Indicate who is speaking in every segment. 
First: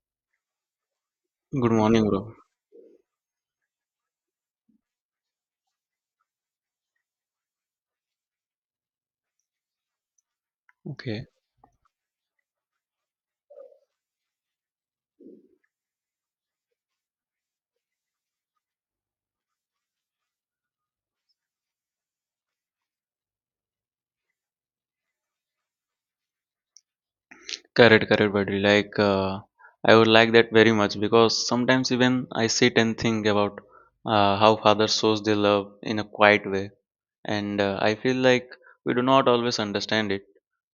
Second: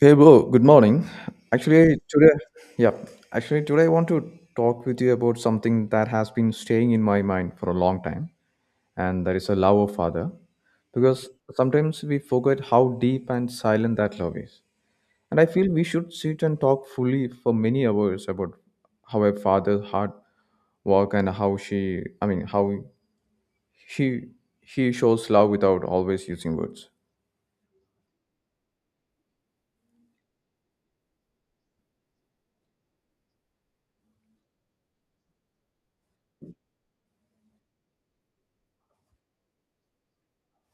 Speaker 1: Hey bro, good morning.
Speaker 2: Good
Speaker 1: Actually
Speaker 2: morning,
Speaker 1: today,
Speaker 2: bro.
Speaker 1: yeah, actually today I want to talk with you about something that has been staying in my mind for a long time, and that is a love of father. Because
Speaker 2: Okay,
Speaker 1: sometimes we forget how deep and silent that love is. And I feel we should sit and talk fully for many hours about how a father's heart work and how she, I mean, how he he shows love without always using words.
Speaker 2: correct, correct, buddy. Like, I would like that very much because sometimes even I sit and think about how father shows their love in a quiet way, and I feel like we do not always understand it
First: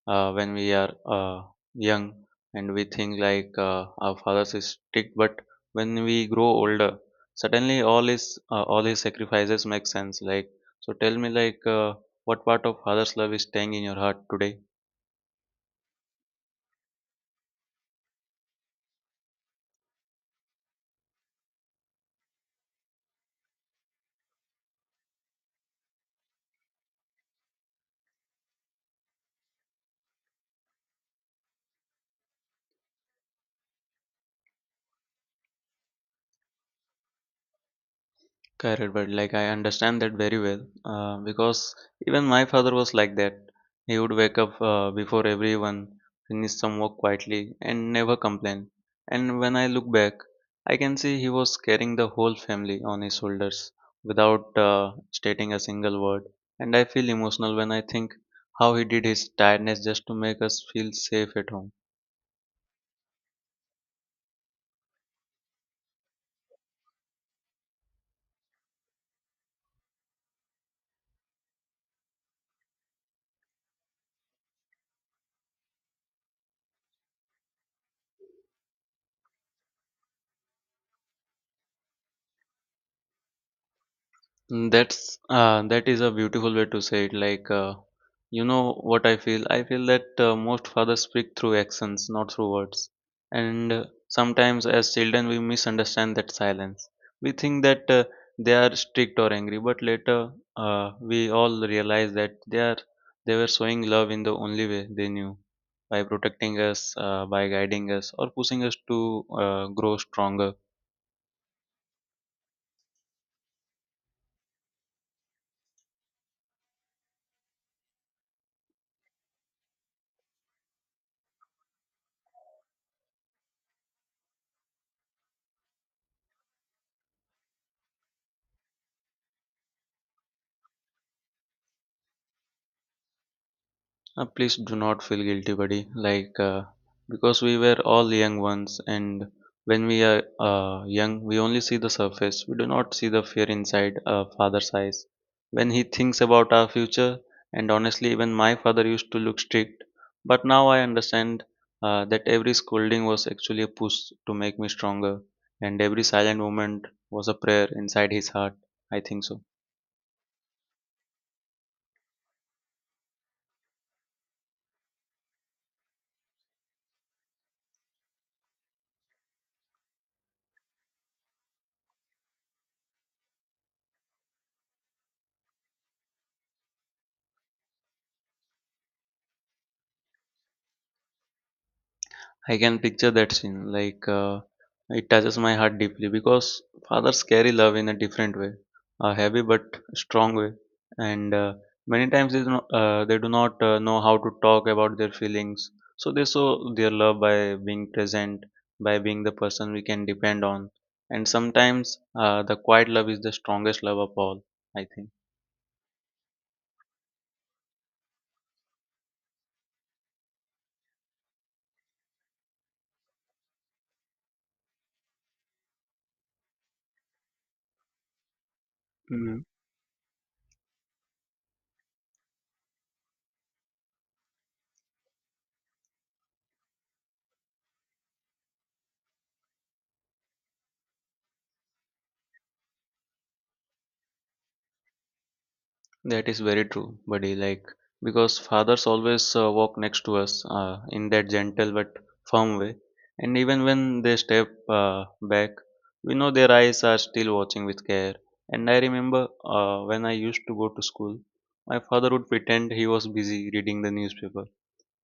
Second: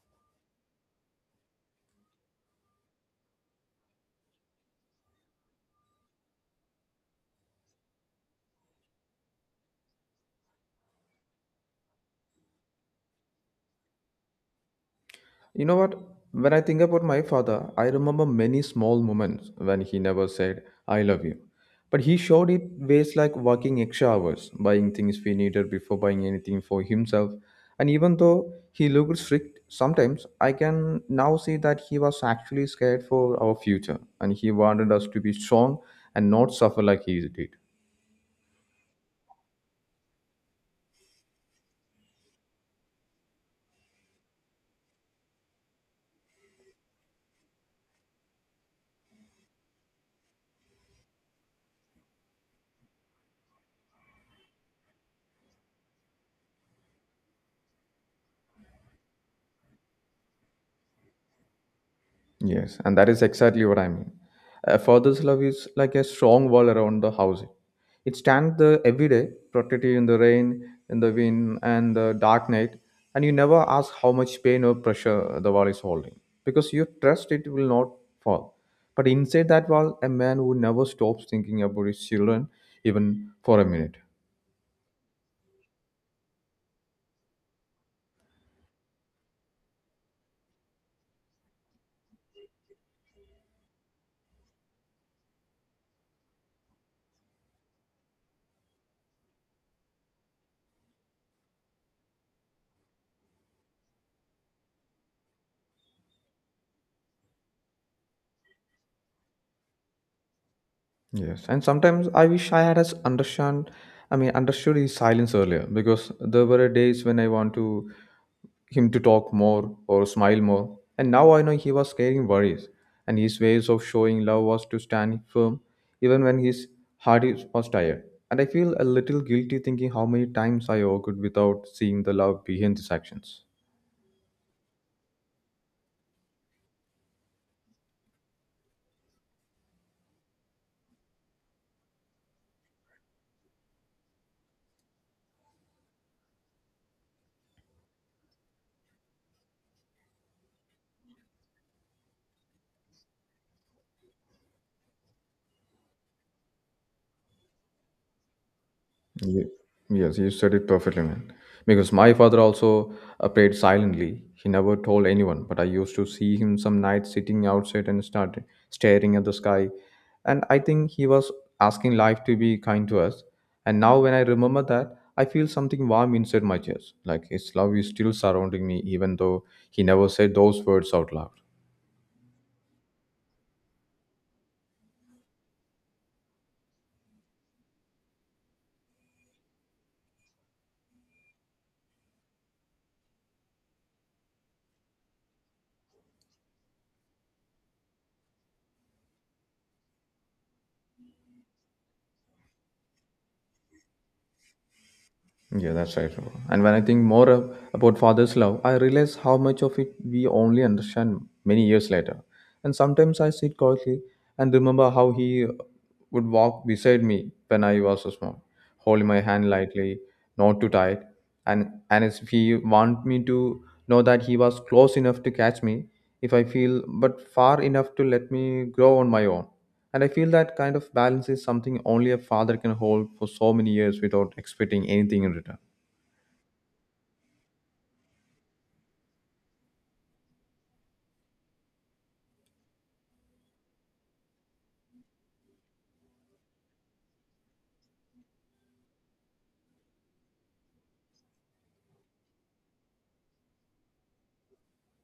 Speaker 2: when we are young, and we think like our fathers is strict, but when we grow older, suddenly all his all his sacrifices make sense. Like, so tell me, like, what part of father's love is staying in your heart today?
Speaker 1: You know what? When I think about my father, I remember many small moments when he never said, I love you. But he showed it ways like working extra hours, buying things we needed before buying anything for himself. And even though he looked strict sometimes, I can now see that he was actually scared for our future and he wanted us to be strong and not suffer like he did.
Speaker 2: Correct, but like I understand that very well because even my father was like that. He would wake up before everyone, finish some work quietly, and never complain. And when I look back, I can see he was carrying the whole family on his shoulders without stating a single word. And I feel emotional when I think how he did his tiredness just to make us feel safe at home.
Speaker 1: Yes, and that is exactly what I mean. A father's love is like a strong wall around the house. It stands there every day, protecting you in the rain, in the wind, and the dark night, and you never ask how much pain or pressure the wall is holding because you trust it will not fall. But inside that wall, a man who never stops thinking about his children, even for a minute.
Speaker 2: Mm, that's that is a beautiful way to say it. Like, you know what I feel? I feel that most fathers speak through actions, not through words. And sometimes, as children, we misunderstand that silence. We think that they are strict or angry, but later we all realize that they were showing love in the only way they knew, by protecting us, by guiding us, or pushing us to grow stronger.
Speaker 1: Yes, and sometimes I wish I had as understand, I mean, understood his silence earlier because there were days when I want to him to talk more or smile more, and now I know he was carrying worries, and his ways of showing love was to stand firm even when his heart is, was tired. And I feel a little guilty thinking how many times I argued without seeing the love behind these actions.
Speaker 2: Please do not feel guilty, buddy. Like, because we were all young ones, and when we are young, we only see the surface. We do not see the fear inside a father's eyes. When he thinks about our future, and honestly, even my father used to look strict, but now I understand that every scolding was actually a push to make me stronger, and every silent moment was a prayer inside his heart. I think so.
Speaker 1: Ye- Yes, you said it perfectly, man. Because my father also prayed silently. He never told anyone, but I used to see him some nights sitting outside and start staring at the sky. And I think he was asking life to be kind to us. And now when I remember that, I feel something warm inside my chest. Like his love is still surrounding me, even though he never said those words out loud.
Speaker 2: I can picture that scene. Like it touches my heart deeply because fathers carry love in a different way, a heavy but strong way, and many times they do not know how to talk about their feelings. So they show their love by being present, by being the person we can depend on, and sometimes the quiet love is the strongest love of all. I
Speaker 1: Yeah, that's right, Shiva. And when I think about father's love, I realize how much of it we only understand many years later. And sometimes I sit quietly and remember how he would walk beside me when I was so small, holding my
Speaker 2: think.
Speaker 1: hand lightly, not too tight, and as if he want me to know that he was close enough to catch me if I feel, but far enough to let me grow on my own. And I feel that kind of balance is something only a father can hold for so many years without expecting anything in return.
Speaker 2: That is very true, buddy. Like, because fathers always walk next to us in that gentle but firm way. And even when they step back, we know their eyes are still watching with care. And I remember when I used to go to school, my father would pretend he was busy reading the newspaper.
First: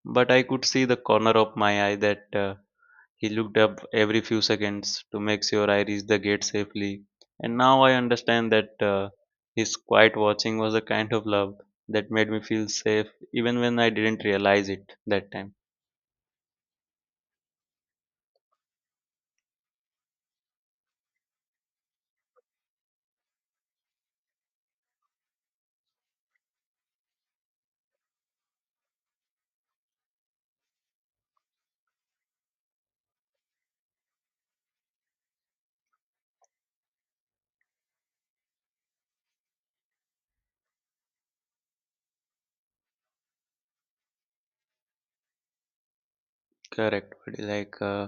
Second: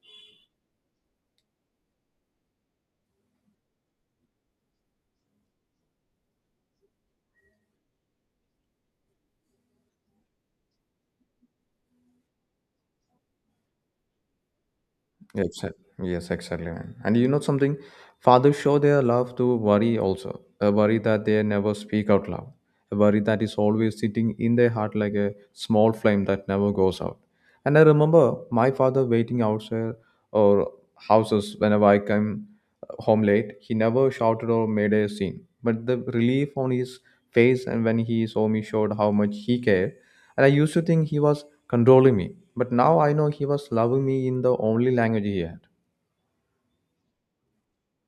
Speaker 2: But I could see the corner of my eye that he looked up every few seconds to make sure I reached the gate safely. And now I understand that his quiet watching was a kind of love that made me feel safe even when I didn't realize it that time.
Speaker 1: Exactly. Yes, exactly, man. And you know something? Fathers show their love to worry also. A worry that they never speak out loud. A worry that is always sitting in their heart like a small flame that never goes out. And I remember my father waiting outside or houses whenever I came home late. He never shouted or made a scene. But the relief on his face and when he saw me showed how much he cared. And I used to think he was controlling me. But now I know he was loving me in the only language he had.
Speaker 2: Correct, buddy. Like,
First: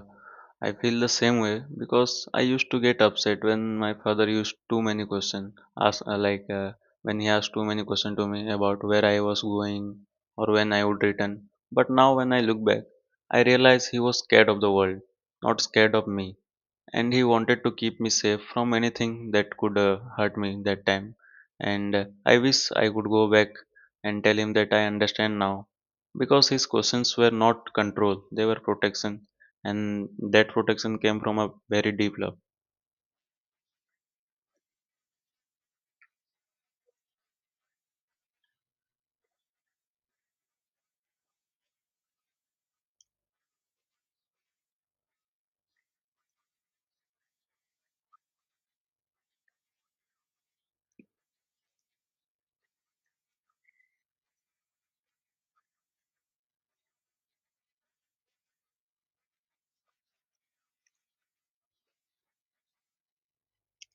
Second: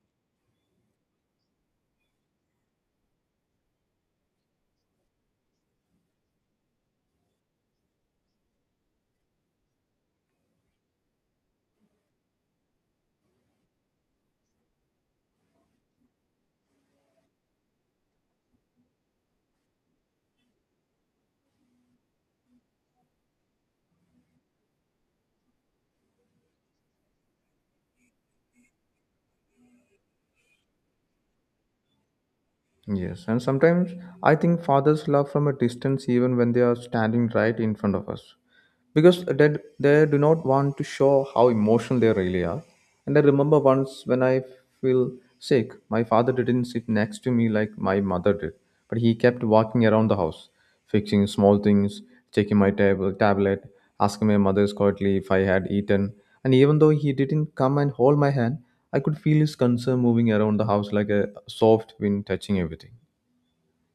Speaker 2: I feel the same way because I used to get upset when my father used too many questions. Ask like, when he asked too many questions to me about where I was going or when I would return. But now when I look back, I realize he was scared of the world, not scared of me, and he wanted to keep me safe from anything that could hurt me that time, and I wish I could go back and tell him that I understand now, because his questions were not control, they were protection, and that protection came from a very deep love.
Speaker 1: Yes, and sometimes I think fathers love from a distance even when they are standing right in front of us, because they do not want to show how emotional they really are. And I remember once when I feel sick, my father didn't sit next to me like my mother did, but he kept walking around the house, fixing small things, checking my table, tablet, asking my mother quietly if I had eaten. And even though he didn't come and hold my hand, I could feel his concern moving around the house like a soft wind touching everything.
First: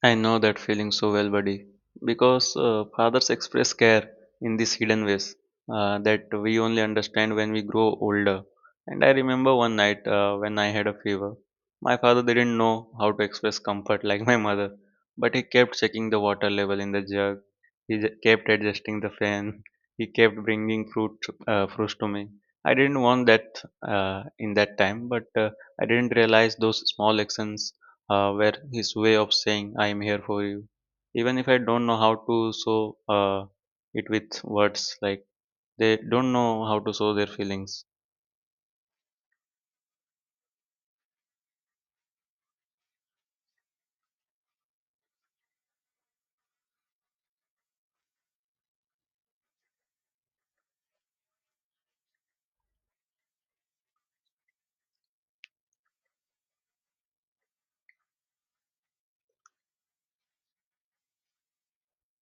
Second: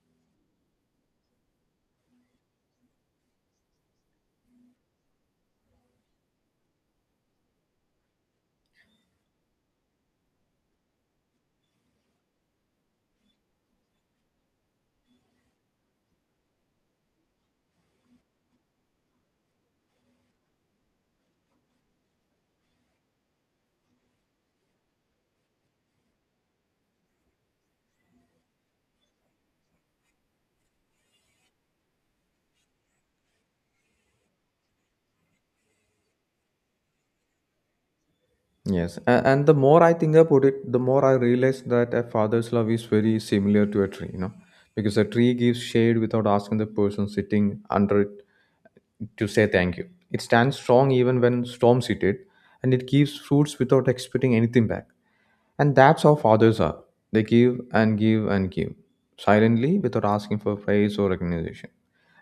Speaker 2: I know that feeling so well, buddy, because fathers express care in these hidden ways that we only understand when we grow older. And I remember one night when I had a fever. My father didn't know how to express comfort like my mother, but he kept checking the water level in the jug. He kept adjusting the fan. He kept bringing fruits to me. I didn't want that in that time, but I didn't realize those small actions where his way of saying I am here for you, even if I don't know how to show uh, it with words, like they don't know how to show their feelings.
Speaker 1: Yes, and the more I think about it, the more I realize that a father's love is very similar to a tree, you know, because a tree gives shade without asking the person sitting under it to say thank you. It stands strong even when storms hit it, and it gives fruits without expecting anything back. And that's how fathers are. They give and give and give silently without asking for praise or recognition.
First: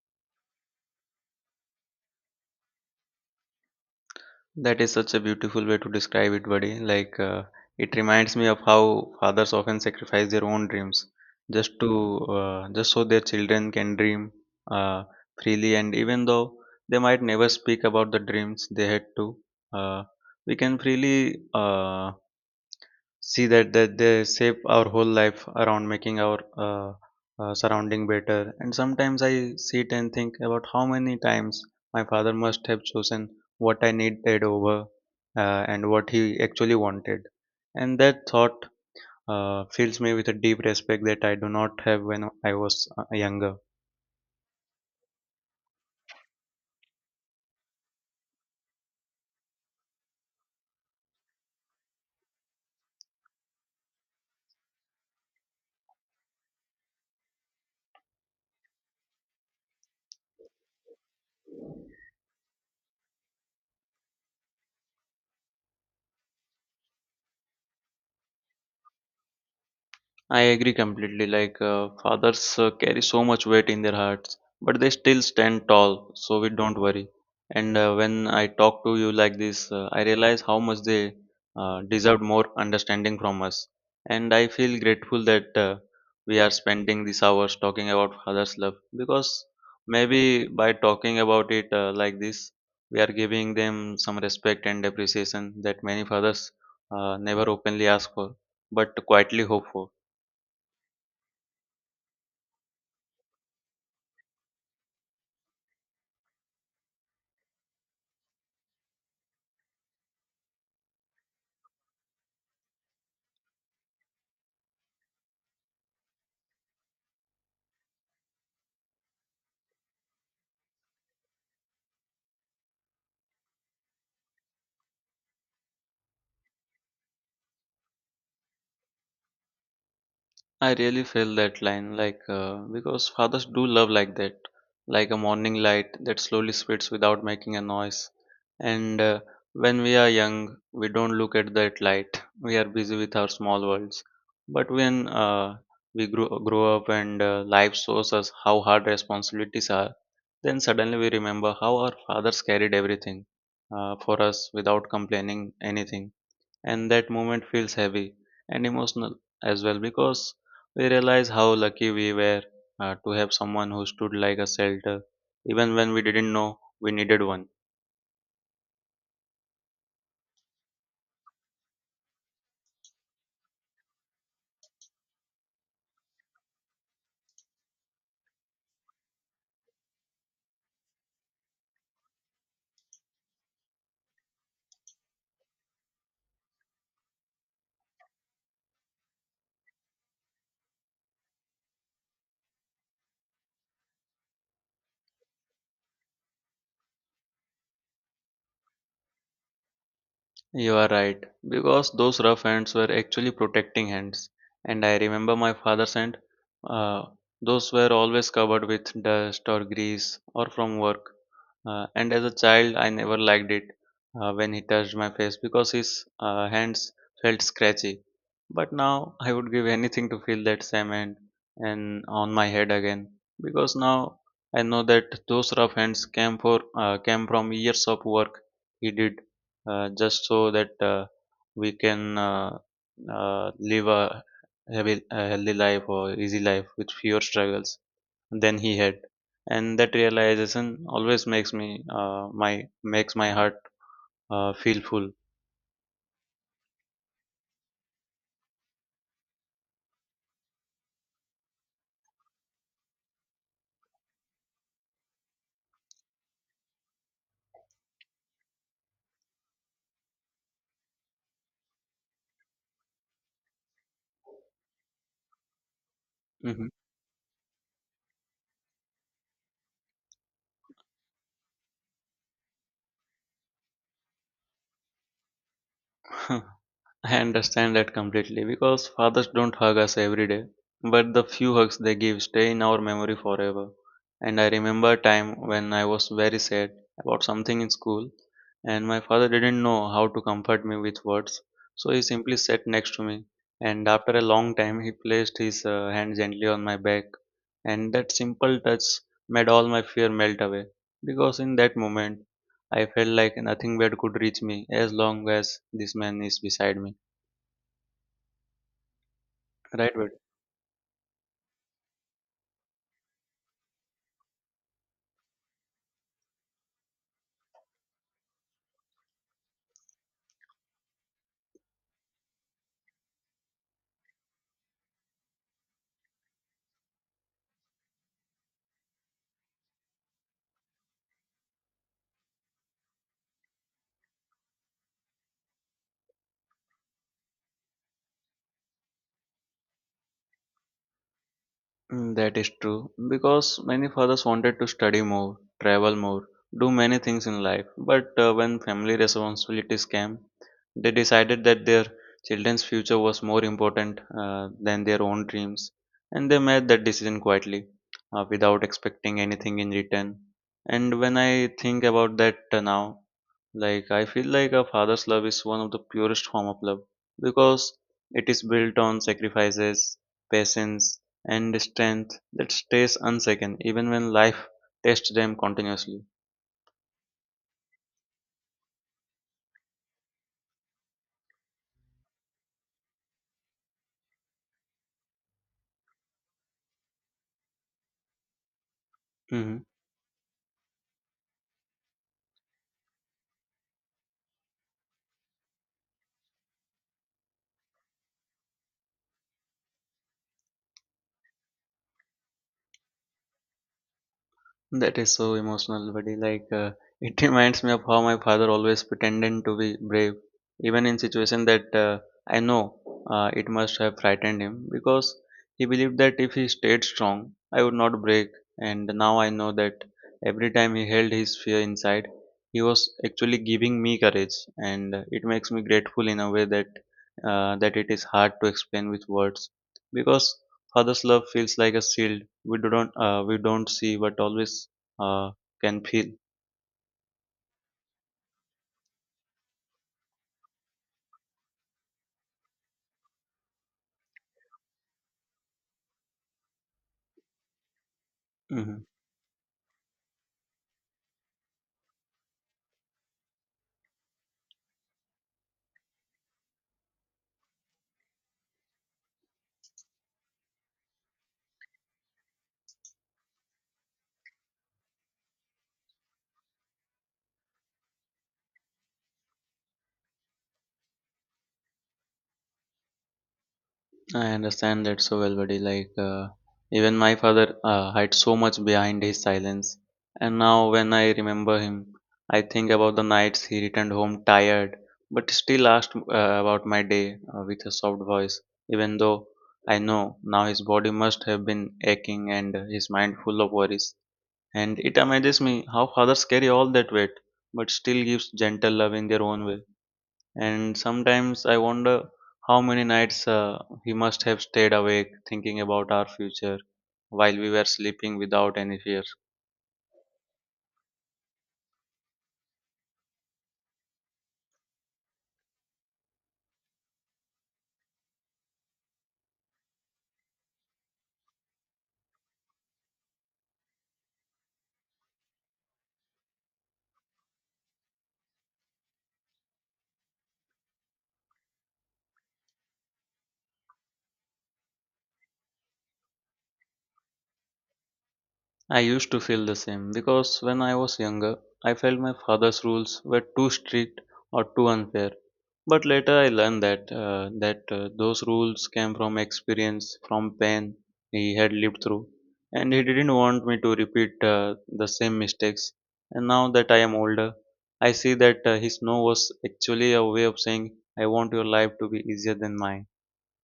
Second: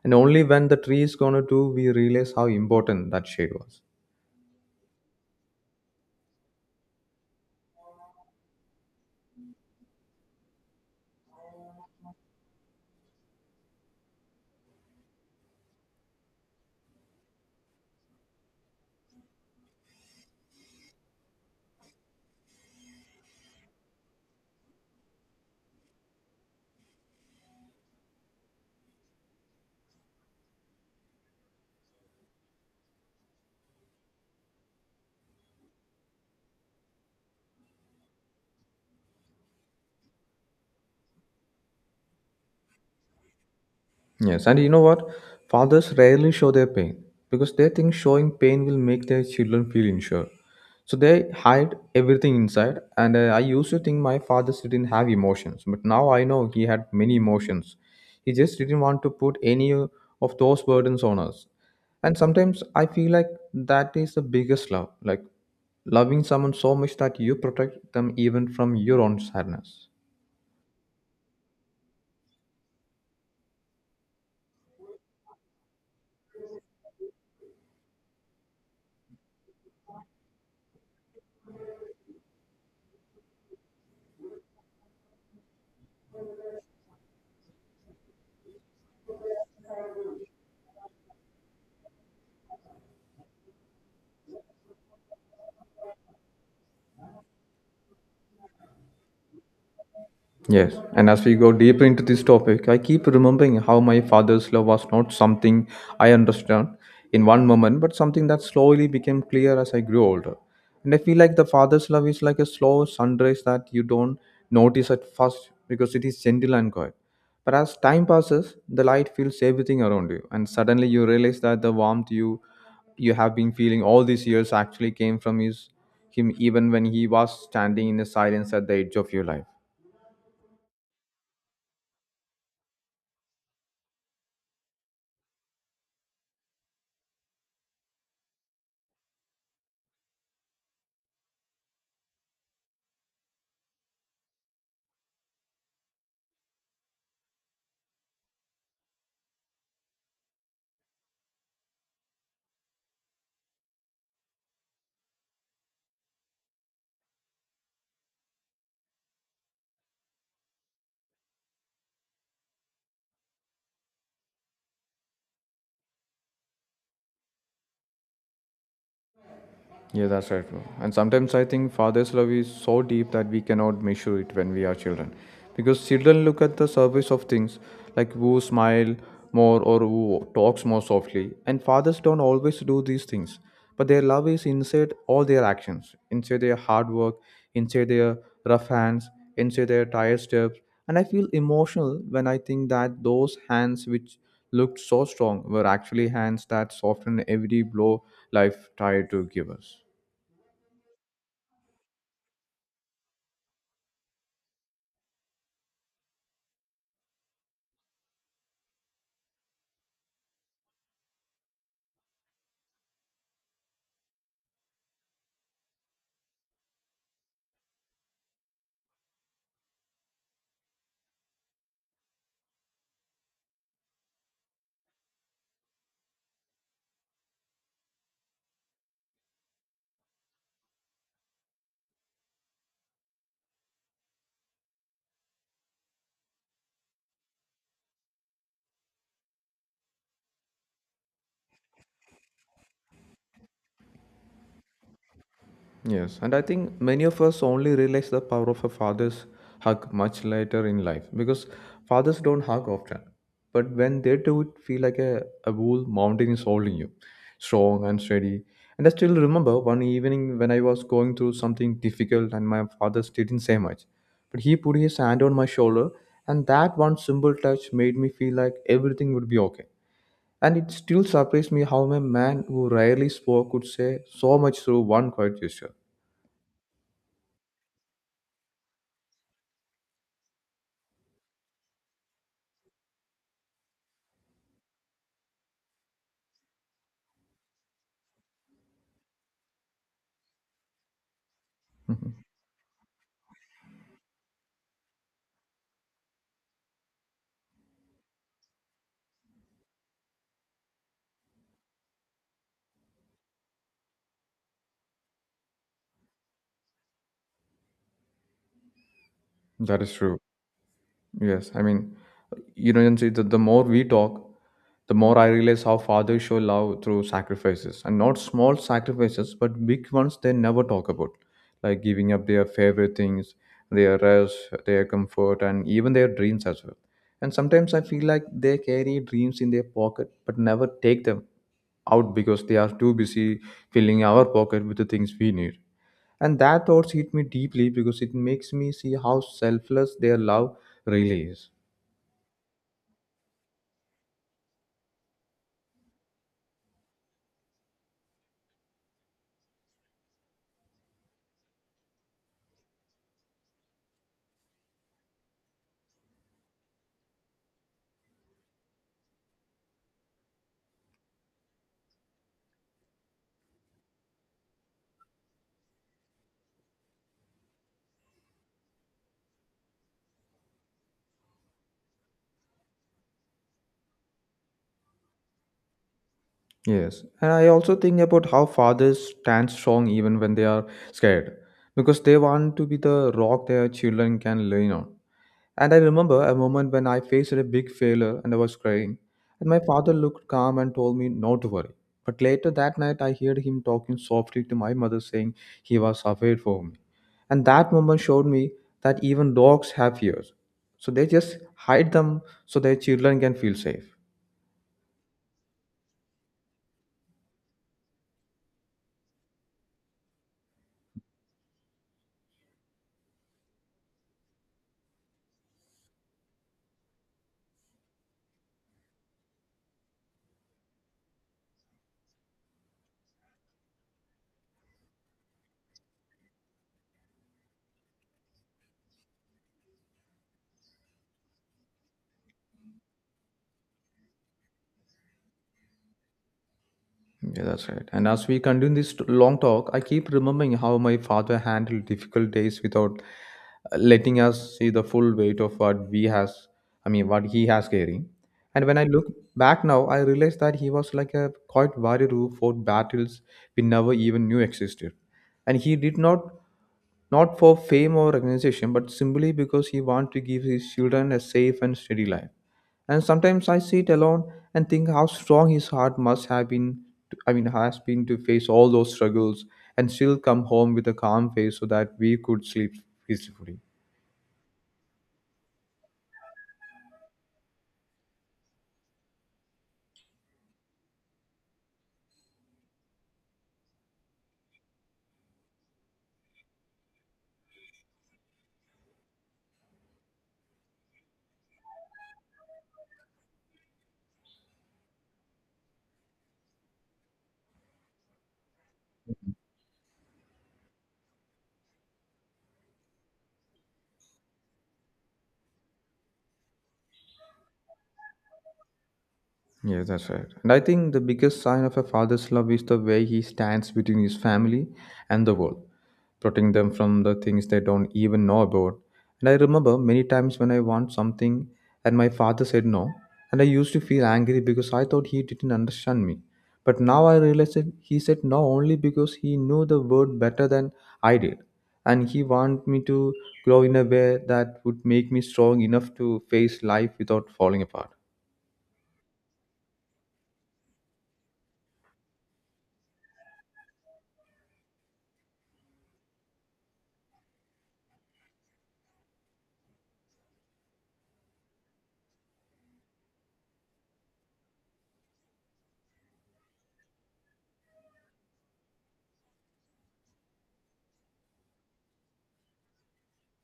Speaker 1: And only when the tree is gonna do, we realize how important that shade was.
Speaker 2: That is such a beautiful way to describe it, buddy. Like it reminds me of how fathers often sacrifice their own dreams just to just so their children can dream uh, freely. And even though they might never speak about the dreams they had to, uh, we can freely uh, see that they shape our whole life around making our uh, surrounding better. And sometimes I sit and think about how many times my father must have chosen what I needed over and what he actually wanted, and that thought fills me with a deep respect that I do not have when I was younger.
Speaker 1: Yes, and you know what? Fathers rarely show their pain because they think showing pain will make their children feel insured. So they hide everything inside. And I used to think my father didn't have emotions, but now I know he had many emotions. He just didn't want to put any of those burdens on us. And sometimes I feel like that is the biggest love, like loving someone so much that you protect them even from your own sadness.
Speaker 2: I agree completely. Like fathers carry so much weight in their hearts, but they still stand tall. So we don't worry. And when I talk to you like this, I realize how much they deserved more understanding from us. And I feel grateful that we are spending these hours talking about father's love, because maybe by talking about it like this, we are giving them some respect and appreciation that many fathers never openly ask for, but quietly hope for.
Speaker 1: Yes, and as we go deeper into this topic, I keep remembering how my father's love was not something I understood in one moment, but something that slowly became clear as I grew older. And I feel like the father's love is like a slow sunrise that you don't notice at first because it is gentle and quiet. But as time passes, the light fills everything around you, and suddenly you realize that the warmth you have been feeling all these years actually came from his him even when he was standing in the silence at the edge of your life.
Speaker 2: I really feel that line, like because fathers do love like that, like a morning light that slowly spreads without making a noise. And when we are young, we don't look at that light. We are busy with our small worlds. But when we grow up and life shows us how hard responsibilities are, then suddenly we remember how our fathers carried everything for us without complaining anything, and that moment feels heavy and emotional as well, because we realize how lucky we were to have someone who stood like a shelter even when we didn't know we needed one.
Speaker 1: Yeah, that's right, bro. And sometimes I think father's love is so deep that we cannot measure it when we are children. Because children look at the surface of things, like who smile more or who talks more softly. And fathers don't always do these things. But their love is inside all their actions, inside their hard work, inside their rough hands, inside their tired steps. And I feel emotional when I think that those hands which looked so strong were actually hands that softened every blow life tried to give us.
Speaker 2: You are right, because those rough hands were actually protecting hands. And I remember my father sent, uh, those were always covered with dust or grease or from work. And as a child, I never liked it when he touched my face because his hands felt scratchy. But now I would give anything to feel that same hand and on my head again, because now I know that those rough hands came from years of work he did, just so that we can live a healthy life or easy life with fewer struggles than he had. And that realization always makes my heart feel full.
Speaker 1: Yes, and I think many of us only realize the power of a father's hug much later in life because fathers don't hug often. But when they do, it feel like a whole mountain is holding you, strong and steady. And I still remember one evening when I was going through something difficult and my father still didn't say much. But he put his hand on my shoulder, and
Speaker 2: Mhm.
Speaker 1: that one simple touch made me feel like everything would be okay. And it still surprised me how a man who rarely spoke could say so much through one quiet gesture.
Speaker 2: I understand that completely because fathers don't hug us every day, but the few hugs they give stay in our memory forever. And I remember a time when I was very sad about something in school, and my father didn't know how to comfort me with words, so he simply sat next to me. And after a long time, he placed his hand gently on my back, and that simple touch made all my fear melt away, because in that moment, I felt like nothing bad could reach me as long as this man is beside me.
Speaker 1: That
Speaker 2: Right,
Speaker 1: is
Speaker 2: but
Speaker 1: true. Yes. I mean, you know, Jansi, the more we talk, the more I realize how fathers show love through sacrifices. And not small sacrifices, but big ones they never talk about. Like giving up their favorite things, their rest, their comfort, and even their dreams as well. And sometimes I feel like they carry dreams in their pocket, but never take them out because they are too busy filling our pocket with the things we need. And that thoughts hit me deeply because it makes me see how selfless their love really is.
Speaker 2: mm, that is true because many fathers wanted to study more, travel more, do many things in life. But when family responsibilities came, they decided that their children's future was more important than their own dreams, and they made that decision quietly, without expecting anything in return. And when I think about that now, like I feel like a father's love is one of the purest form of love, because it is built on sacrifices, patience, and strength that stays unshaken even when life tests them continuously.
Speaker 1: Yes. And I also think about how fathers stand strong even when they are scared because they want to be the rock their children can lean on. And I remember a moment when I faced a big failure and I was crying. And my father looked calm and told me not to worry. But later that night, I heard him talking softly to my mother, saying he was afraid for me. And that moment showed me that even dogs have fears. So they just hide them so their children can feel safe.
Speaker 2: That is so emotional, buddy. Like it reminds me of how my father always pretended to be brave, even in situation that I know it must have frightened him, because he believed that if he stayed strong, I would not break. And now I know that every time he held his fear inside, he was actually giving me courage, and it makes me grateful in a way that that it is hard to explain with words, because father's love feels like a shield we do not we don't see but always uh, can feel.
Speaker 1: Yeah, that's right. And as we continue this long talk, I keep remembering how my father handled difficult days without letting us see the full weight of what we has. I mean, what he has carrying. And when
Speaker 2: Hmm.
Speaker 1: I look back now, I realize that he was like a quiet warrior who fought battles we never even knew existed. And he did not for fame or recognition, but simply because he wanted to give his children a safe and steady life. And sometimes I sit alone and think how strong his heart must have been. To, I mean, has been to face all those struggles and still come home with a calm face so that we could sleep peacefully.
Speaker 2: I understand that so well, buddy. Even my father hides so much behind his silence, and now when I remember him, I think about the nights he returned home tired, but still asked about my day with a soft voice. Even though I know now his body must have been aching and his mind full of worries. And it amazes me how fathers carry all that weight, but still gives gentle love in their own way. And sometimes I wonder how many nights he must have stayed awake thinking about our future while we were sleeping without any fear.
Speaker 1: Yeah, that's right. And I think the biggest sign of a father's love is the way he stands between his family and the world, protecting them from the things they don't even know about. And I remember many times when I want something and my father said no, and I used to feel angry because I thought he didn't understand me. But now I realize that he said no only because he knew the word better than I did. And he wanted me to grow in a way that would make me strong enough to face life without falling apart.
Speaker 2: I used to feel the same because when I was younger, I felt my father's rules were too strict or too unfair. But later I learned that those rules came from experience, from pain he had lived through, and he didn't want me to repeat the same mistakes. And now that I am older, I see that his no was actually a way of saying, "I want your life to be easier than mine,"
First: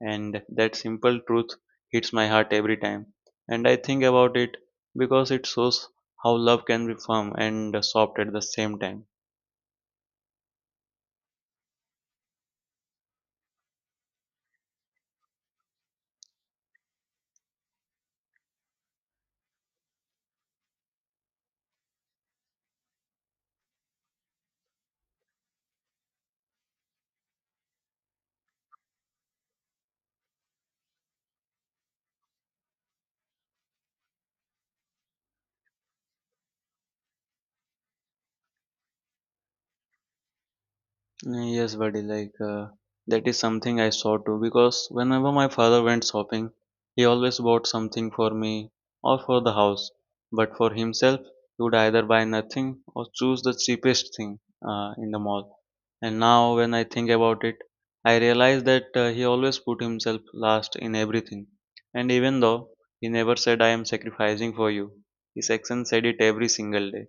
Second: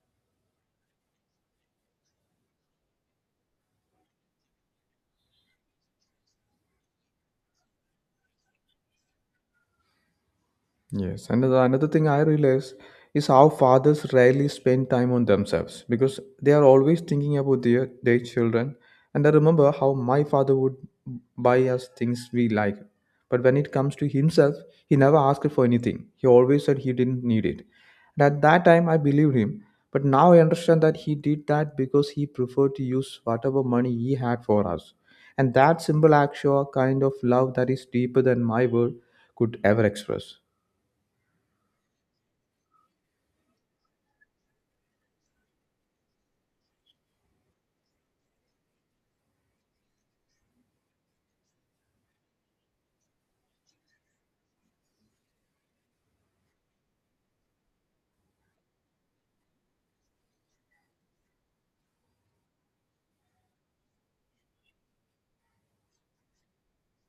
Speaker 2: and that simple truth hits my heart every time. And I think about it because it shows how love can be firm and soft at the same time.
Speaker 1: Yes, and another thing I realize is how fathers rarely spend time on themselves because they are always thinking about their children. And I remember how my father would buy us things we like, but when it comes to himself, he never asked for anything. He always said he didn't need it. And at that time, I believed him, but now I understand that he did that because he preferred to use whatever money he had for us. And that simple action, kind of love that is deeper than my word could ever express.
Speaker 2: Mm, yes, buddy, that is something I saw too because whenever my father went shopping, he always bought something for me or for the house. But for himself, he would either buy nothing or choose the cheapest thing in the mall. And now, when I think about it, I realize that he always put himself last in everything. And even though he never said, I am sacrificing for you, his action said it every single day,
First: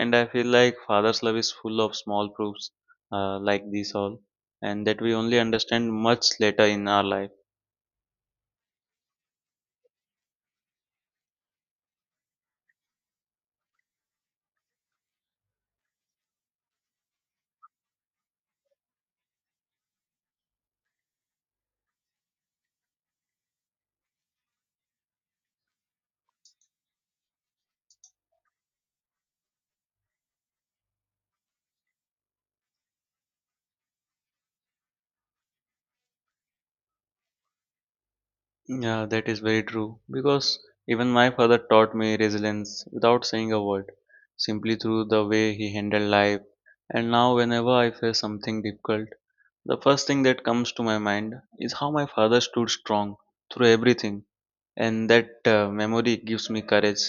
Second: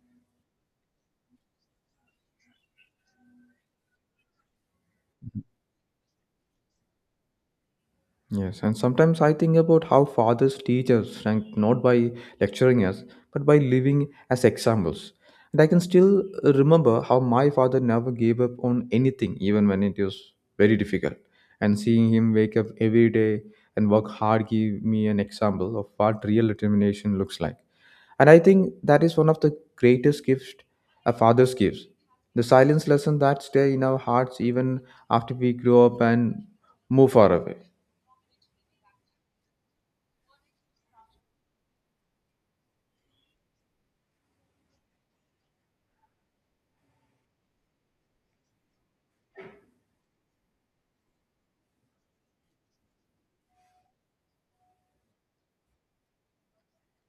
Speaker 2: and I feel like father's love is full of small proofs like these all, and that we only understand much later in our life.
Speaker 1: Yes, and sometimes I think about how fathers teach us, and not by lecturing us, but by living as examples. And I can still remember how my father never gave up on anything, even when it was very difficult. And seeing him wake up every day and work hard gave me an example of what real determination looks like. And I think that is one of the greatest gifts a father gives. The silence lesson that stay in our hearts even after we grow up and move far away.
Speaker 2: Yeah, that is very true because even my father taught me resilience without saying a word, simply through the way he handled life. And now whenever I face something difficult, the first thing that comes to my mind is how my father stood strong through everything, and that memory gives me courage.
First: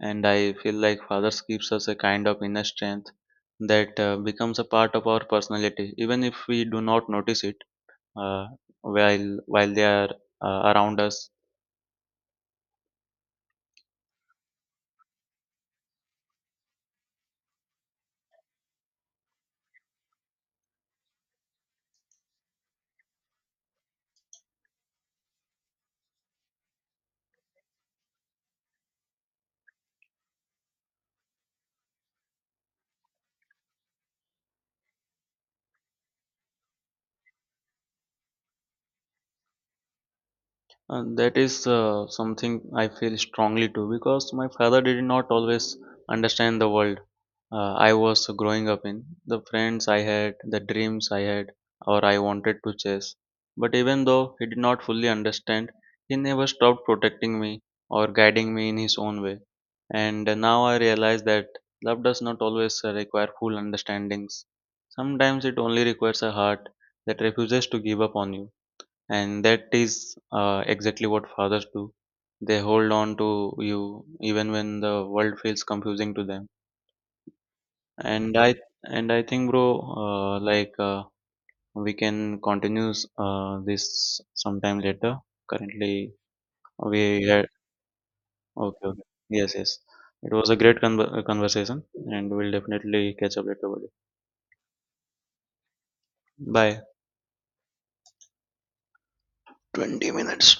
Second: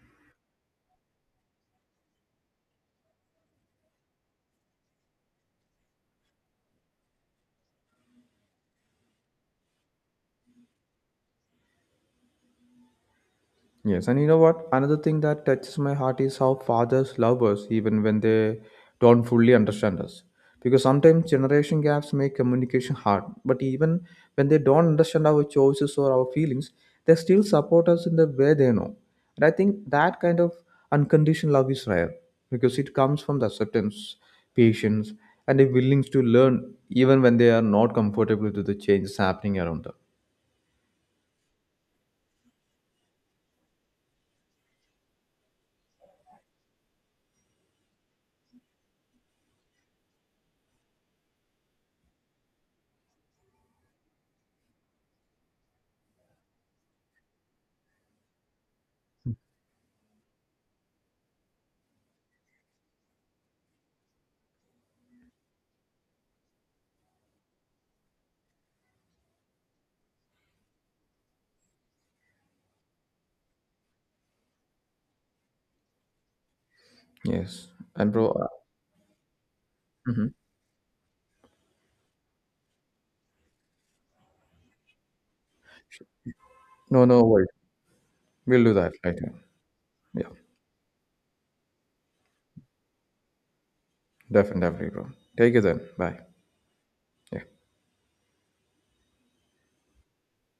Speaker 2: And I feel like fathers gives us a kind of inner strength that becomes a part of our personality even if we do not notice it uh, while they are around us.
Speaker 1: Yes, and you know what? Another thing that touches my heart is how fathers love us even when they don't fully understand us. Because sometimes generation gaps make communication hard, but even when they don't understand our choices or our feelings, they still support us in the way they know. And I think that kind of unconditional love is rare because it comes from the acceptance, patience, and a willingness to learn even when they are not comfortable with the changes happening around them.
Speaker 2: And that is something I feel strongly to because my father did not always understand the world I was growing up in. The friends I had, the dreams I had, or I wanted to chase. But even though he did not fully understand, he never stopped protecting me or guiding me in his own way. And now I realize that love does not always require full understandings. Sometimes it only requires a heart that refuses to give up on you. And that is exactly what fathers do. They hold on to you even when the world feels confusing to them.
Speaker 1: Yes, and
Speaker 2: And I and I think, bro,
Speaker 1: mhm.
Speaker 2: we can continue this sometime later. Currently,
Speaker 1: No, no
Speaker 2: we
Speaker 1: worries.
Speaker 2: had
Speaker 1: We'll do
Speaker 2: okay,
Speaker 1: that
Speaker 2: okay.
Speaker 1: later.
Speaker 2: Yes, yes.
Speaker 1: Yeah,
Speaker 2: It was a great conversation, and we'll definitely catch up later, buddy.
Speaker 1: definitely, bro. Take it then. Bye.
Speaker 2: Bye.
Speaker 1: Yeah.
Speaker 2: 20 minutes.